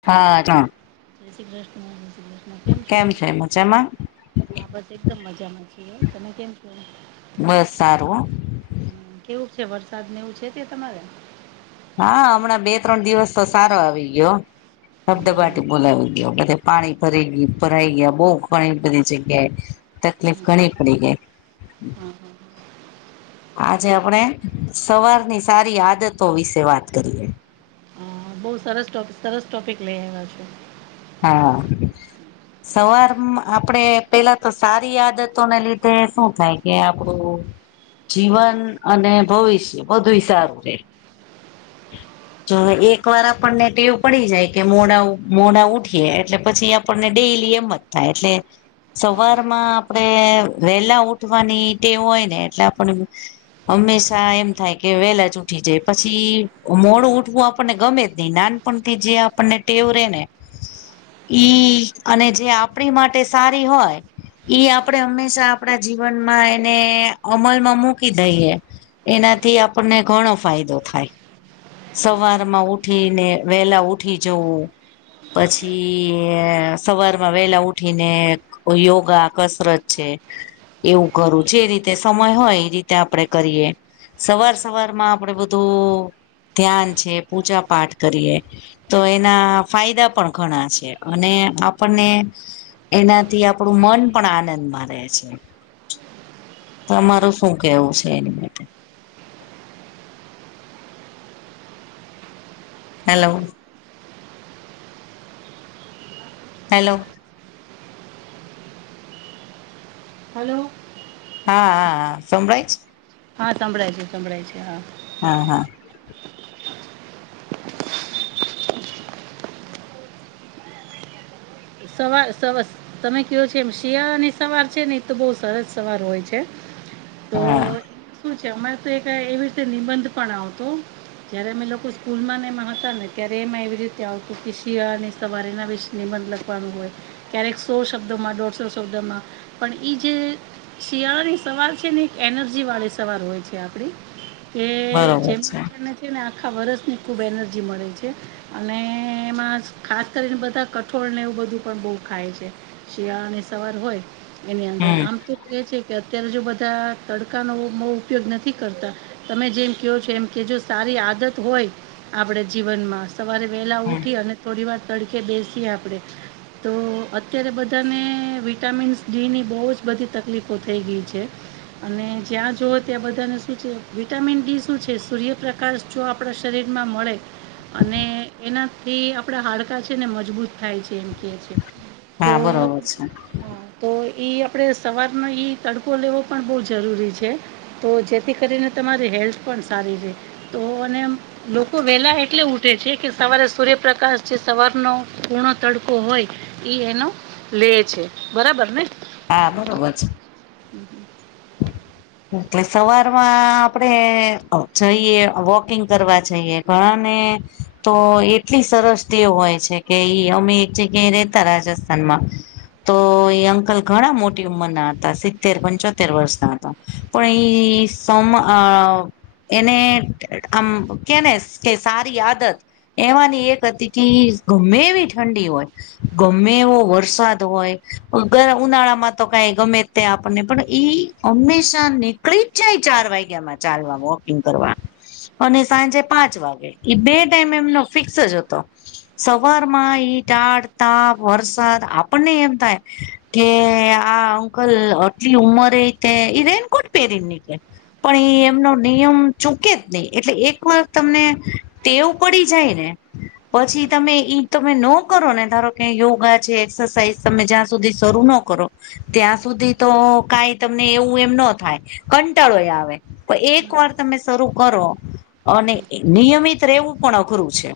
હા, ચાલ. જય શ્રી કૃષ્ણ, જય શ્રી કૃષ્ણ. કેમ છો? છે મજામાં હા, બસ એકદમ મજામાં છીએ. તમે કેમ છો? બસ સારું હ. કેવુંક છે? વરસાદ ને એવું છે તે તમારે? હા, હમણાં બે ત્રણ દિવસ તો સારો આવી ગીયો. હમ, દબદબાટી બોલાવી ગ્યો, બધે પાણી ભરી ગ્ય ભરાઇ ગ્યા, બહુ ઘણી બધી જગ્યાએ. તકલીફ ઘણી પડી ગેય. હા, હા. આજે આપણે સવારની સારી આદતો વિશે વાત કરીએ. બઉ સરસ ટોપી સરસ ટોપિક લઈ આયવા છો. હા. સવારમાં આપણે પેલા તો સારી આદતોને લીધે શું થાય કે આપડું જીવન અને ભવિષ્ય બધુય સારું રહે. [inaudible] જો એક વાર આપણને ટેવ પડી જાય. કે મોડા મોડા ઉઠીએ એટલે પછી આપણને ડેલી એમ જ થાય એટલે. સવારમાં આપણેે વેલા ઉઠવાની તે હોય, ને એટલે આપણને હંમેશા એમ થાય કે વહેલા જ ઉઠી જાય પછી મોડું ઉઠવું આપણને ગમે જ નહી નાનપણથી જે આપણને ટેવ રેેહ ને. ઈ અને જે આપણી માટે સારી હોય. ઈ આપણે હંમેશા આપણા જીવનમાં એને અમલમાં મૂકી દઈએ. એનાથી આપણને ઘણો ફાયદો થાય. સવાર માં ઉઠી ને વેલા ઉઠી જવું. પછી સવારમાં વેલા ઉઠીને. યોગા કસરત છે. એવું કરું જે રીતે સમય હોય, એ રીતે આપણે કરીએ. સવાર સવાર માં આપણે બધું ધ્યાન છે. પૂજા પાઠ કરીએ. તો એના ફાયદા પણ ઘણા છે. અને આપણને એનાથી આપણું મન પણ આનંદમાં રહે છે. તમારું શું કેવું છે? એની માટે. હલો. હલો. હલો. હા, હા સંભળાય છે? હા, સંભળાય છે સંભળાય છે હા. હા હા.. સવારે સ તમે કયો છો, એમ શિયાળાની સવાર છે. ને એ તો બહું સરસ સવાર હોય છે. તો હા શું છે, અમારે તો એક એવી રીતે નિબંધ પણ આવતો. જયારે અમે લોકો સ્કૂલ માં એમાં હતા. ને ત્યારે એમાં એવી રીતે આવતું કે શિયાળા ની સવારીના વિશે મતલબ હોય, ક્યારેક સો શબ્દોમાં દોઢસો શબ્દોમાં પણ ઈ જે શિયાળાની સવાર છે. ને એક એનર્જી વાળી સવાર હોય છે આપણી. કે જેમ છે ને. ને આખા વર્ષની ખૂબ એનર્જી મળે છે. અને એમાં ખાસ કરીને બધા કઠોળને એવું બધું પણ બહું ખાય છે. શિયાળાની સવાર હોય એની અંદર હમ આમ તો. કે છે, કે અત્યારે જો બધા તડકા નો બહુ ઉપયોગ નથી કરતા. તમે જેમ ક્યો છો, એમ કેજો સારી આદત હોય આપણે જીવનમાં. સવારે વેલા હમ ઉઠી અને થોડી વાર તડકે બેસીએ આપણેે. તો અત્યારે બધાને વિટામિન્સ ડી ની બહુ જ બધી તકલીફો થઈ ગઈ છે. અને જ્યાં જઓ ત્યાં બધાને શું છે. વિટામિન ડી શું છે. સૂર્યપ્રકાશ સૂર્યપ્રકાશ જો આપણા શરીર માં મળે. અને એનાથી આપણા હાડકા છે. ને મજબૂત થાય છે. એમ એમ કે છે તો. હા બરોબર છે તો એ આપણે સવારનો એ તડકો લેવો પણ બહુ જરૂરી છે. તો જેથી કરીને તમારી હેલ્થ પણ સારી છે. તો અને લોકો વેલા એટલે ઉઠે છે કે, સવારે સૂર્યપ્રકાશ જે સવારનો કુણો તડકો. કો હોય ઈ એનો લે છે, બરાબર ને? હા, બરોબર છે. હુ, હુ, [inaudible] એટલે સવારમાં આપણેે જઈએ, વોકિંગ કરવા જઈએ. ઘણા ને તો એટલી સરસ તેવ હોય છે કે, ઈ અમે એક જગ્યાએ રેહતા રાજસ્થાન સ્થાનમાં, તો એ અંકલ ઘણા મોટી ઉંમરના હતા. સિત્તેર-પંચોતેર. સીતેર વર્ષના હતા, પણ ઈ સોમ અ. એને એમ કે ને કે સારી આદત. એમાની એક અતી કી ગમ્મે એવી ઠંડી ઓય, ગમ્મે એવો વરસાદ હોય, અગયા ઉનાળામાં તો કાઈ ગમે ત્યાં આપણને પણ. ઈ હંમેશા નીકળી જ જાય, ચાર વાગ્યામાં ચાલવા, વોકિંગ કરવા. અને સાંજે પાંચ વાગે એ બે ટાઈમ એમનો ફિક્સ જ હતો. સવારમાં ઈ ટાળ, તાપ, વરસાદ આપણને એમ થાય. કે આ અંકલ આટલી ઉમરે કે, ઈ રેઇનકોટ પહેરીને નીકળે. પણ એ એમનો નિયમ ચૂકે જ નઈ, એટલે એક વાર તમને ટેવ પળી જાય ને. પછી, તમે ઈ તમે નો કરો ને ધારો કે યોગા છે, એક્સરસાઇઝ તમે જ્યાં સુધી શરૂ નો કરો, ત્યાં સુધી તો કાઈ તમને એવું એમ નો થાય, કંટાળોય આવે પણ એક વાર તમે શરૂ કરો. અને એ નિયમિત રેવું પણ અઘરું છે,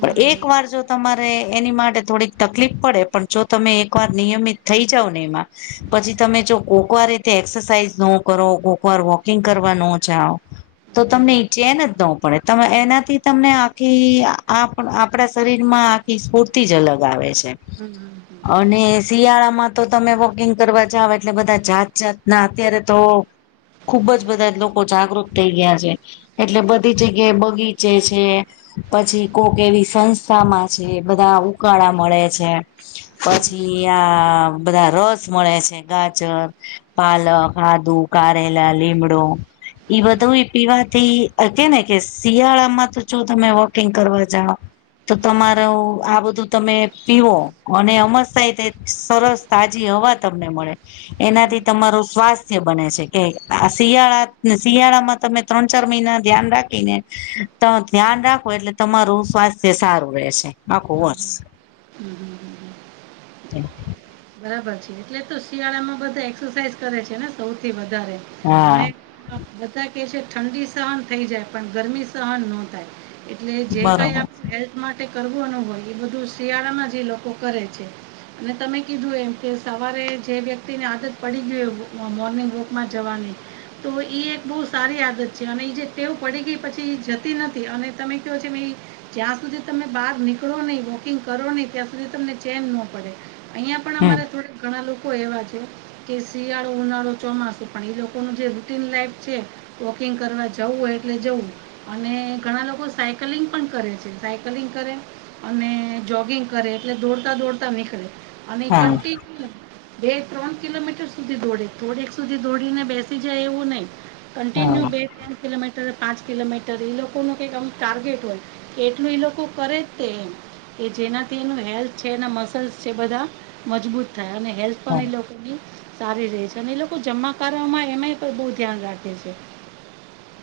પણ એક વાર જો. તમારે એની માટે થોડીક તકલીફ પડે, પણ જો તમે એકવાર નિયમિત થઈ જાવો ને એમાં. પછી, તમે જ કોક વાર રીતે એક્સરસાઇઝ નો કરો, કોક વાર વોકિંગ કરવા નો જાવ. તો તમને ઈચેન જ નો પડે. તમે એનાથી તમને આખી આપ આપણા શરીરમાં આખી સ્ફૂર્તિ જ અલગ આવે છે. હુ, હુ, હુ, અને શિયાળામાં તો તમે વોકિંગ કરવા જાવ. એટલે બધા જાત જાતના, અત્યારે તો ખૂબ જ બધા જ લોકો જાગૃત થઈ ગીયા છે. એટલે બધી જગ્યાએ બગીચે છે. પછી, કોક એવી સંસ્થામાં છે, બધા ઉકાળા મળે છે. પછી આ બધા રસ મળે છે. ગાજર, પાલક, આદુ, કારેલા, લીમળો ઈ બધુઈ પીવાથી અ કેને કે શિયાળામાં તો જો તમે વોકિંગ કરવા જાવ. તો તમારું, આ બધું તમે પીવો અને અમર સાહિત એક સરસ. તાજી હવા તમને મળે, એનાથી તમારું સ્વાસ્થ સ્થય બને છે કે, આ શિયાળા ન શિયાળામાં તમે ત્રણ-ચાર મઈના ધ્યાન રાખીને. તો ધ્યાન રાખો, એટલે તમારું સ્વાસ્થ્ય સારું રેશે. આખું હમ વર્ષ. હમ હમ હમ હમ હમ. બરાબર છે, એટલે જ તો શિયાળામાં બધા એક્સરસાાઈઝ કરે છે ને, સૌથી વધારે હા અને. હા, બધા કે છે ઠંડી સહન થઇ જાય, પણ ગરમી સહન નો થાય. એટલે જે કાઈ બરોબર આપણે હેલ્થ માટે કરવું નો હોય, એ બધું શિયાળામાં જ એ લોકો કરે છે. ને તમે કીધું એમ કે, સવારે જે વ્યક્તિને આદત પડી ગીયુ એવું મોર્નિંગ વોકમાં જવાની. તો ઈ એક બહુ સારી આદત છે, અને ઈ જે ટેવ પડી ગેઈ પછી જતી નથી, અને તમે ક્યો જેમ ઈ જ્યાં સુધી તમે બાર નીકળો નઈ, વોકિંગ કરો નઈ, ત્યાં સુધી તમને ચેમ નો પડે, અહીંયા પણ. હમ્મ. અમારે ઘણા લોકો એવા છે. કે શિયાળો, ઉનાળો, ચોમાસુ પણ એ લોકો નો જે રૂટીન લાઈફ છે. વોકિંગ કરવા જવું હોય, એટલે જવું અને ઘણા લોકો સાયકલિંગ પણ કરે છે, સાયકલિંગ કરે અને જોગિંગ કરે, એટલે દોડતા-દોડતા નીકળે અને હા કન્ટિન્યુ બે-ત્રણ કિલોમીટર સુધી દોડે, થોડેક સુધી દોડીને બેસી જાય એવું નહિ. કન્ટિન્યુ હા બે ત્રણ કિલોમીટર, પાંચ કિલોમીટર એ લોકોનું કંઈક અમ ટાર્ગેટ હોય કે, એટલું એ લોકો કરે. તે એ જેનાથી એનું હેલ્થ છે, એના મસલ્સ છે બધા મજબૂત થાય અને હેલ્થ પણ હા એ લોકોની સારી રે છે અને એ લોકો જમવા કરવામાં એમાંય પણ બહુ ધ્યાન રાખે છે.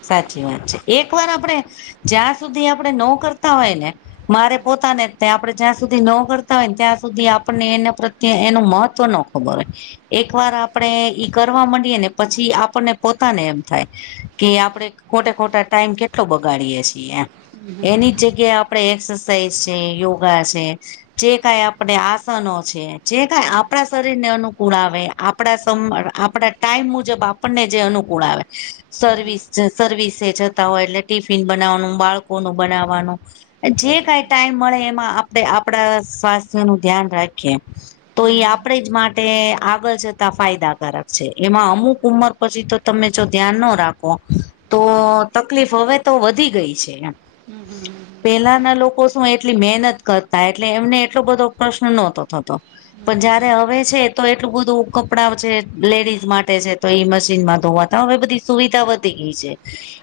સાચી વાત છે, એક વાર આપણેે જ્યાં સુધી આપણે ન કરતા હોય ને મારે પોતાને જ આપે જ્યાં સુધી ન કરતા હોય ને, ત્યાં સુધી આપણને એના પ્રત્યે એનું મહત્વ ન પરખીયે એક વાર આપણેે ઈ કરવા માંડીએે ને પછી આપણને પોતાને એમ થાય. કે આપણે ખોટા-ખોટે ટાઈમ કેટલો બગાડીએે છીએ એમ, એની જગ્યાએ આ આપડે એક્સરસાઇઝ છે, યોગા છે જે કઈ આપણે આસનો છે, જે કઈ આપણા શરીર ને અનુકૂળ આવે, આપ આપડા સમ, આપડા ટાઈમ મુજબ આપણને જે અનુકૂળ આવે. હમ હમ સર્વિસ જ, સર્વિસે જતા હોય એટલે ટિફિન બનાવવાનું, બાળકોનું બનાવવાનું. જે કઈ ટાઈમ મળે એમાં આપણે આપડા સ્વાસ્થ્ય નું ધ્યાન રાખીએ. તો એ આપડે જ માટે તે આગળ જતા ફાયદાકારક છે, એમાં અમુક ઉંમર પછી તો તમે જો ધ્યાન ન રાખો તો તકલીફ હવે તો વધી ગઈ છે, એમ હમ, હમ પેલાના લોકો શું એટલી મહેનત કરતા એટલે એમને એટલો બધો પ્રશ્ન નહતો થતો. પણ જયારે હવે છે તો એટલું બધું કપડા છે, લેડીઝ માટે છે, તો એ મશીન માં ધોવા હવે બધી સુવિધા વધી ગઈ છે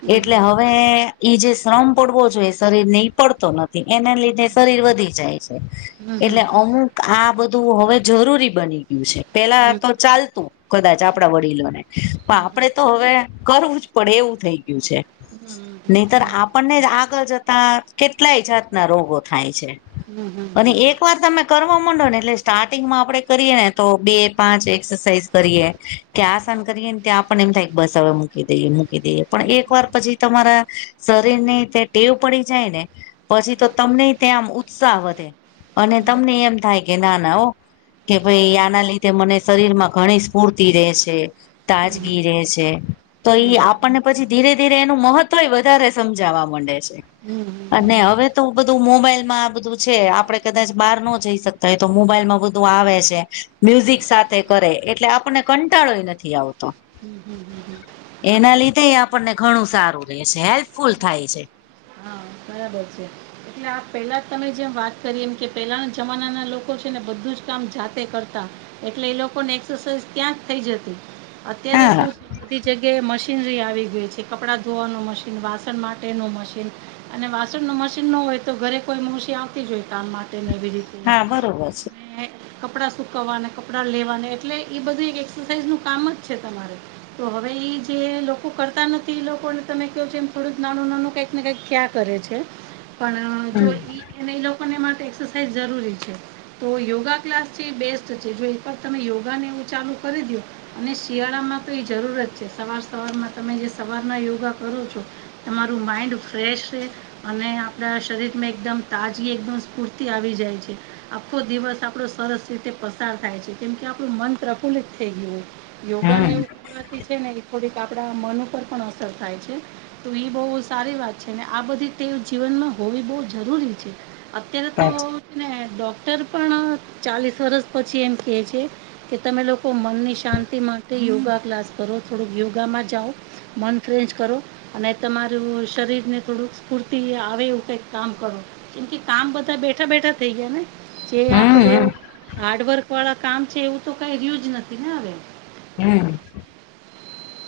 હમ હમ હમ હમ હમ હમ હમ હમ હમ હમ હમ એટલે હવે ઈ જે શ્રમ પડવો જોઈએ, એ શરીર ને ઈ પડતો નથી, એના લીધે શરીર વધી જાય. એટલે અમુક આ બધું હવે જરૂરી બની ગયું છે. પેલા તો ચાલતું કદાચ આપણા વડીલોને પણ આપણેે તો હવે કરવું જ પડે એવું થઈ ગયું છે. નહીતર આપણને જ આગળ જતા કેટલાય જાતના રોગો થાય છે. અને એક વાર તમે કરવા માંડો ને એટલે સ્ટાર્ટિંગમાં આપડે કરીએ ને, તો બે-પાંચ એક્સરસાઇઝ કરીએ, ત્યાં આસન કરીએ ને ત્યાં આપણને એમ થાય બસ હવે મૂકી મૂકી દઈએ, મૂકી દઈએ, પણ વાર પછી તમારા શરીર ની તે ટેવ પડી જાય ને પછી તો તમને ત્યાં આમ ઉત્સાહ વધે અને તમને એમ થાય કે ના-ના ઓ કે ભાઈ આના લીધે મને શરીર માં ઘણી સ્ફૂર્તિ રે છે. તાજગી રહે છે, તો હમ હમ એ હમ આપણને પછી ધીરે-ધીરે એનું મહત્વ વધારે સમજાવવા માંડે છે. હમ હમ અને હવે તો બધું મોબાઈલ માં આ બધું છે, આપડે કદાચ બહાર ન જઈ શકી તો એ તો મોબાઈલમાં બધું આવે છે, મ્યુઝિક સાથે કરે એટલે આપણને કંટાળો ય નથી આવતો. હમ, હમ એના લીધે આપણને ઘણું સારું રહેે છે, હેલ્પફુલ થાય છે. હા બરાબર છે. એટલે આ પહેલા તમે જેમ વાત કરી એમ કે, પેલાના જમાનાના લોકો છે ને બધું જ કામ જાતે કરતા. એટલે એ લોકોને એક્સરસાઝ ત્યાં જ થઈ જતી અત્યારે હા શું બધી જગ્યાએ મશીનરી આવી ગયી છે, કપડા ધોવાનું મશીન, વાસણ માટેનું મશીન, અને વાસણ નુ મશીન ન હોય તો ઘરે કોઈ મોસી આવતી જ હોય કામ માટે ને એવી રીતે હા બરોબર છે. ને કપડાં સુકવવાને, કપડાં લેવાને એટલે એ બધું એક એક્સરસાઇઝ નું કામ જ છે તમારે, તો હવે ઈ જે લોકો કરતા નથી એ લોકોને તમે ક્યો છો એમ થોડું નાનું નાનું કંઈક ને કઈક ક્યા કરે છે પણ જો હમ એ લોકોને માટે એક્સરસાઇઝ જરૂરી છે. તો યોગા ક્લાસ છે એ બેસ્ટ છે જો એક વાર તમે યોગા ને એવું ચાલુ કરી દો, અને શિયાળા માં તો એ જરૂરત છે સવાર સવારમાં તમે જે સવારના યોગા કરો છો, તમારું માઈન્ડ ફ્રેશ અને આપડા શરીરમાં એકદમ તાજગી એકદમ સ્ફૂર્તિ આવી જાય છે. આખો દિવસ આપણો સરસ રીતે પસાર થાય છે કેમ કે આપણું મન પ્રફુલ્લિત થઈ ગયું. યોગા ને હમ એવું એનાથી છે ને થોડીક આપણા મન ઉપર પણ અસર થાય છે તો એ બહુ સારી વાત છે. અનેન આ બધી ટેવ જીવનમાં હોવી બહુ જરૂરી છે. અત્યારે તો સાચું અને ડોક્ટર પણ ચાલીસ વરસ પછી એમ કે છે કે તમે લોકો ત મનની શાંતિ માટે યોગા ક્લાસ કરો થોડુંક યોગામાં જાઓ. મન ફ્રેશ કરો અને તમારું શરીર ને થોડુંક સ્ફૂર્તિ આવે એવું કંઈક કામ કરો, કે કામ બધા બેઠા બેઠા થઈ ગયા ને? જે હમ આપડે હમ હાર્ડવર્ક વાળા કામ છે એવું તો કઇ રહ્યું જ નથી ને હવે, હમ,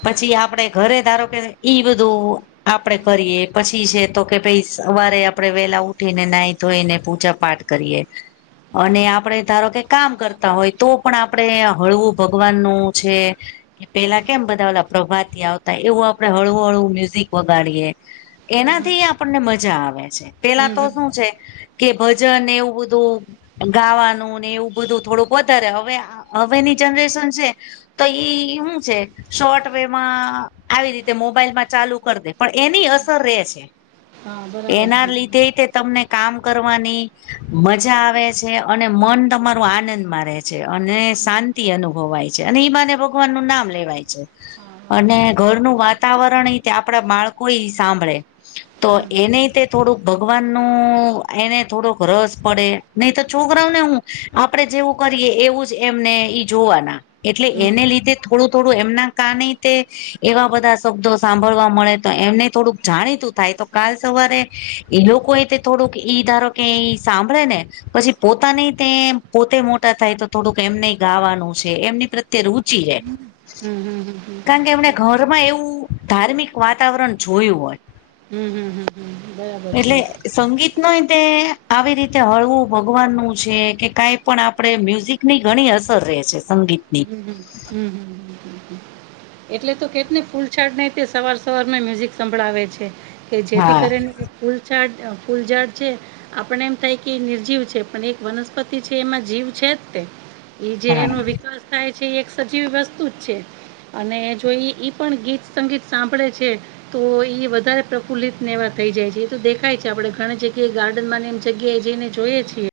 પછી આપડે ઘરે ધારો કે ઈ બધું, આપડે કરીએ પછી છે તો કે ભઈ સવારે આપડે વેહલા ઉઠીને નાહી ધોઈને પૂજા પાઠ, કરીએ, અને આપણે ધારો કે કામ કરતા હોય તો પણ આપણે હળવું ભગવાનનું છે. કે પહેલા કેમ બધા પ્રભાતિયા આવતા એવું આપડે હળવું હળવું મ્યુઝિક વગાડીએ. હમ હમ એનાથી આપણને મજા આવે છે પહેલા હમ તો હમ શું છે, કે ભજન ને એવું બધું, ગાવાનું ને એવું બધું થોડુંક વધારે હવે હવેની જનરેશન છે. તો ઈ ઈ હું છે, શોર્ટ વે માં આવી રીતે મોબાઈલમાં ચાલુ કર દે પણ એની અસર રે છે. હા બરાબર એના છે લીધે તે, તમને કામ કરવાની મજા આવે છે અને મન તમારો આનંદ મા રે, છે, અને શાંતિ અનુભવાય છે, અને ઈ બહાને ભગવાન નું નામ લેવાય છે. હા હા અને ઘરનું વાતાવરણ ઇ તે આપડા બાળકોય સાંભળે, તો હમ હમ એને તે થોડુંક ભગવાન નું એને થોડોક રસ પડે. નહી તો છોકરાઓને હું આપડે જેવું કરીએ એવું જ એમને ઈ જોવાના, એટલે હમ એને લીધે થોડું તો, એમના કાને તે એવા બધા શબ્દો સાંભળવા મળે તો એમને થોડુંક જાણીતું થાય તો, કાલ સવારે એ લોકો એ થોડુંક ઈ ધારો કે એ સાંભળે ને પછી પોતાની તે પોતે મોટા થાય તો થોડુંક એમને ગાવાનું છે એમની પ્રત્યે રુચિ રહેે, હમ હમ હમ હમ, ઘરમાં એવું ધાર્મિક વાતાવરણ જોયું હોય. હમ હમ હમ બરાબર છે. સંગીતમાય તે આવી રીતે હળવું ભગવાન નું છે કે કાઈ પણ આપણે મ્યુઝિક, ની ઘણી અસર રહે છે સંગીત ની હમ્મ, હમ્મ, હમ્મ, હમ્મ, હમ્મ. એટલે તો કેતને ફૂલછાટનાય તે સવાર સવાર માં મ્યુઝિક સંભળાવે છે. કે જેથી હા કરીને કે ફૂલઝાડ અહ ફૂલઝાડ છે આપણને એમ થાય કે એ નિર્જીવ છે પણ એક વનસ્પતિ છે એમાં જીવ છે જ તે એ જે હા એનો વિકાસ થાય છે એ એક સજીવી વસ્તુ જ છે. અને જો ઈ ઈ પણ ગીત સંગીત સાંભળે છે. તો એ વધારે પ્રફુલ્લિત ને એવા થઈ જાય છે એ તો દેખાય છે આપડણે ઘણી જગ્યાએ ગાર્ડન એમ જગ્યાએ જઈને જોઈએ છીએ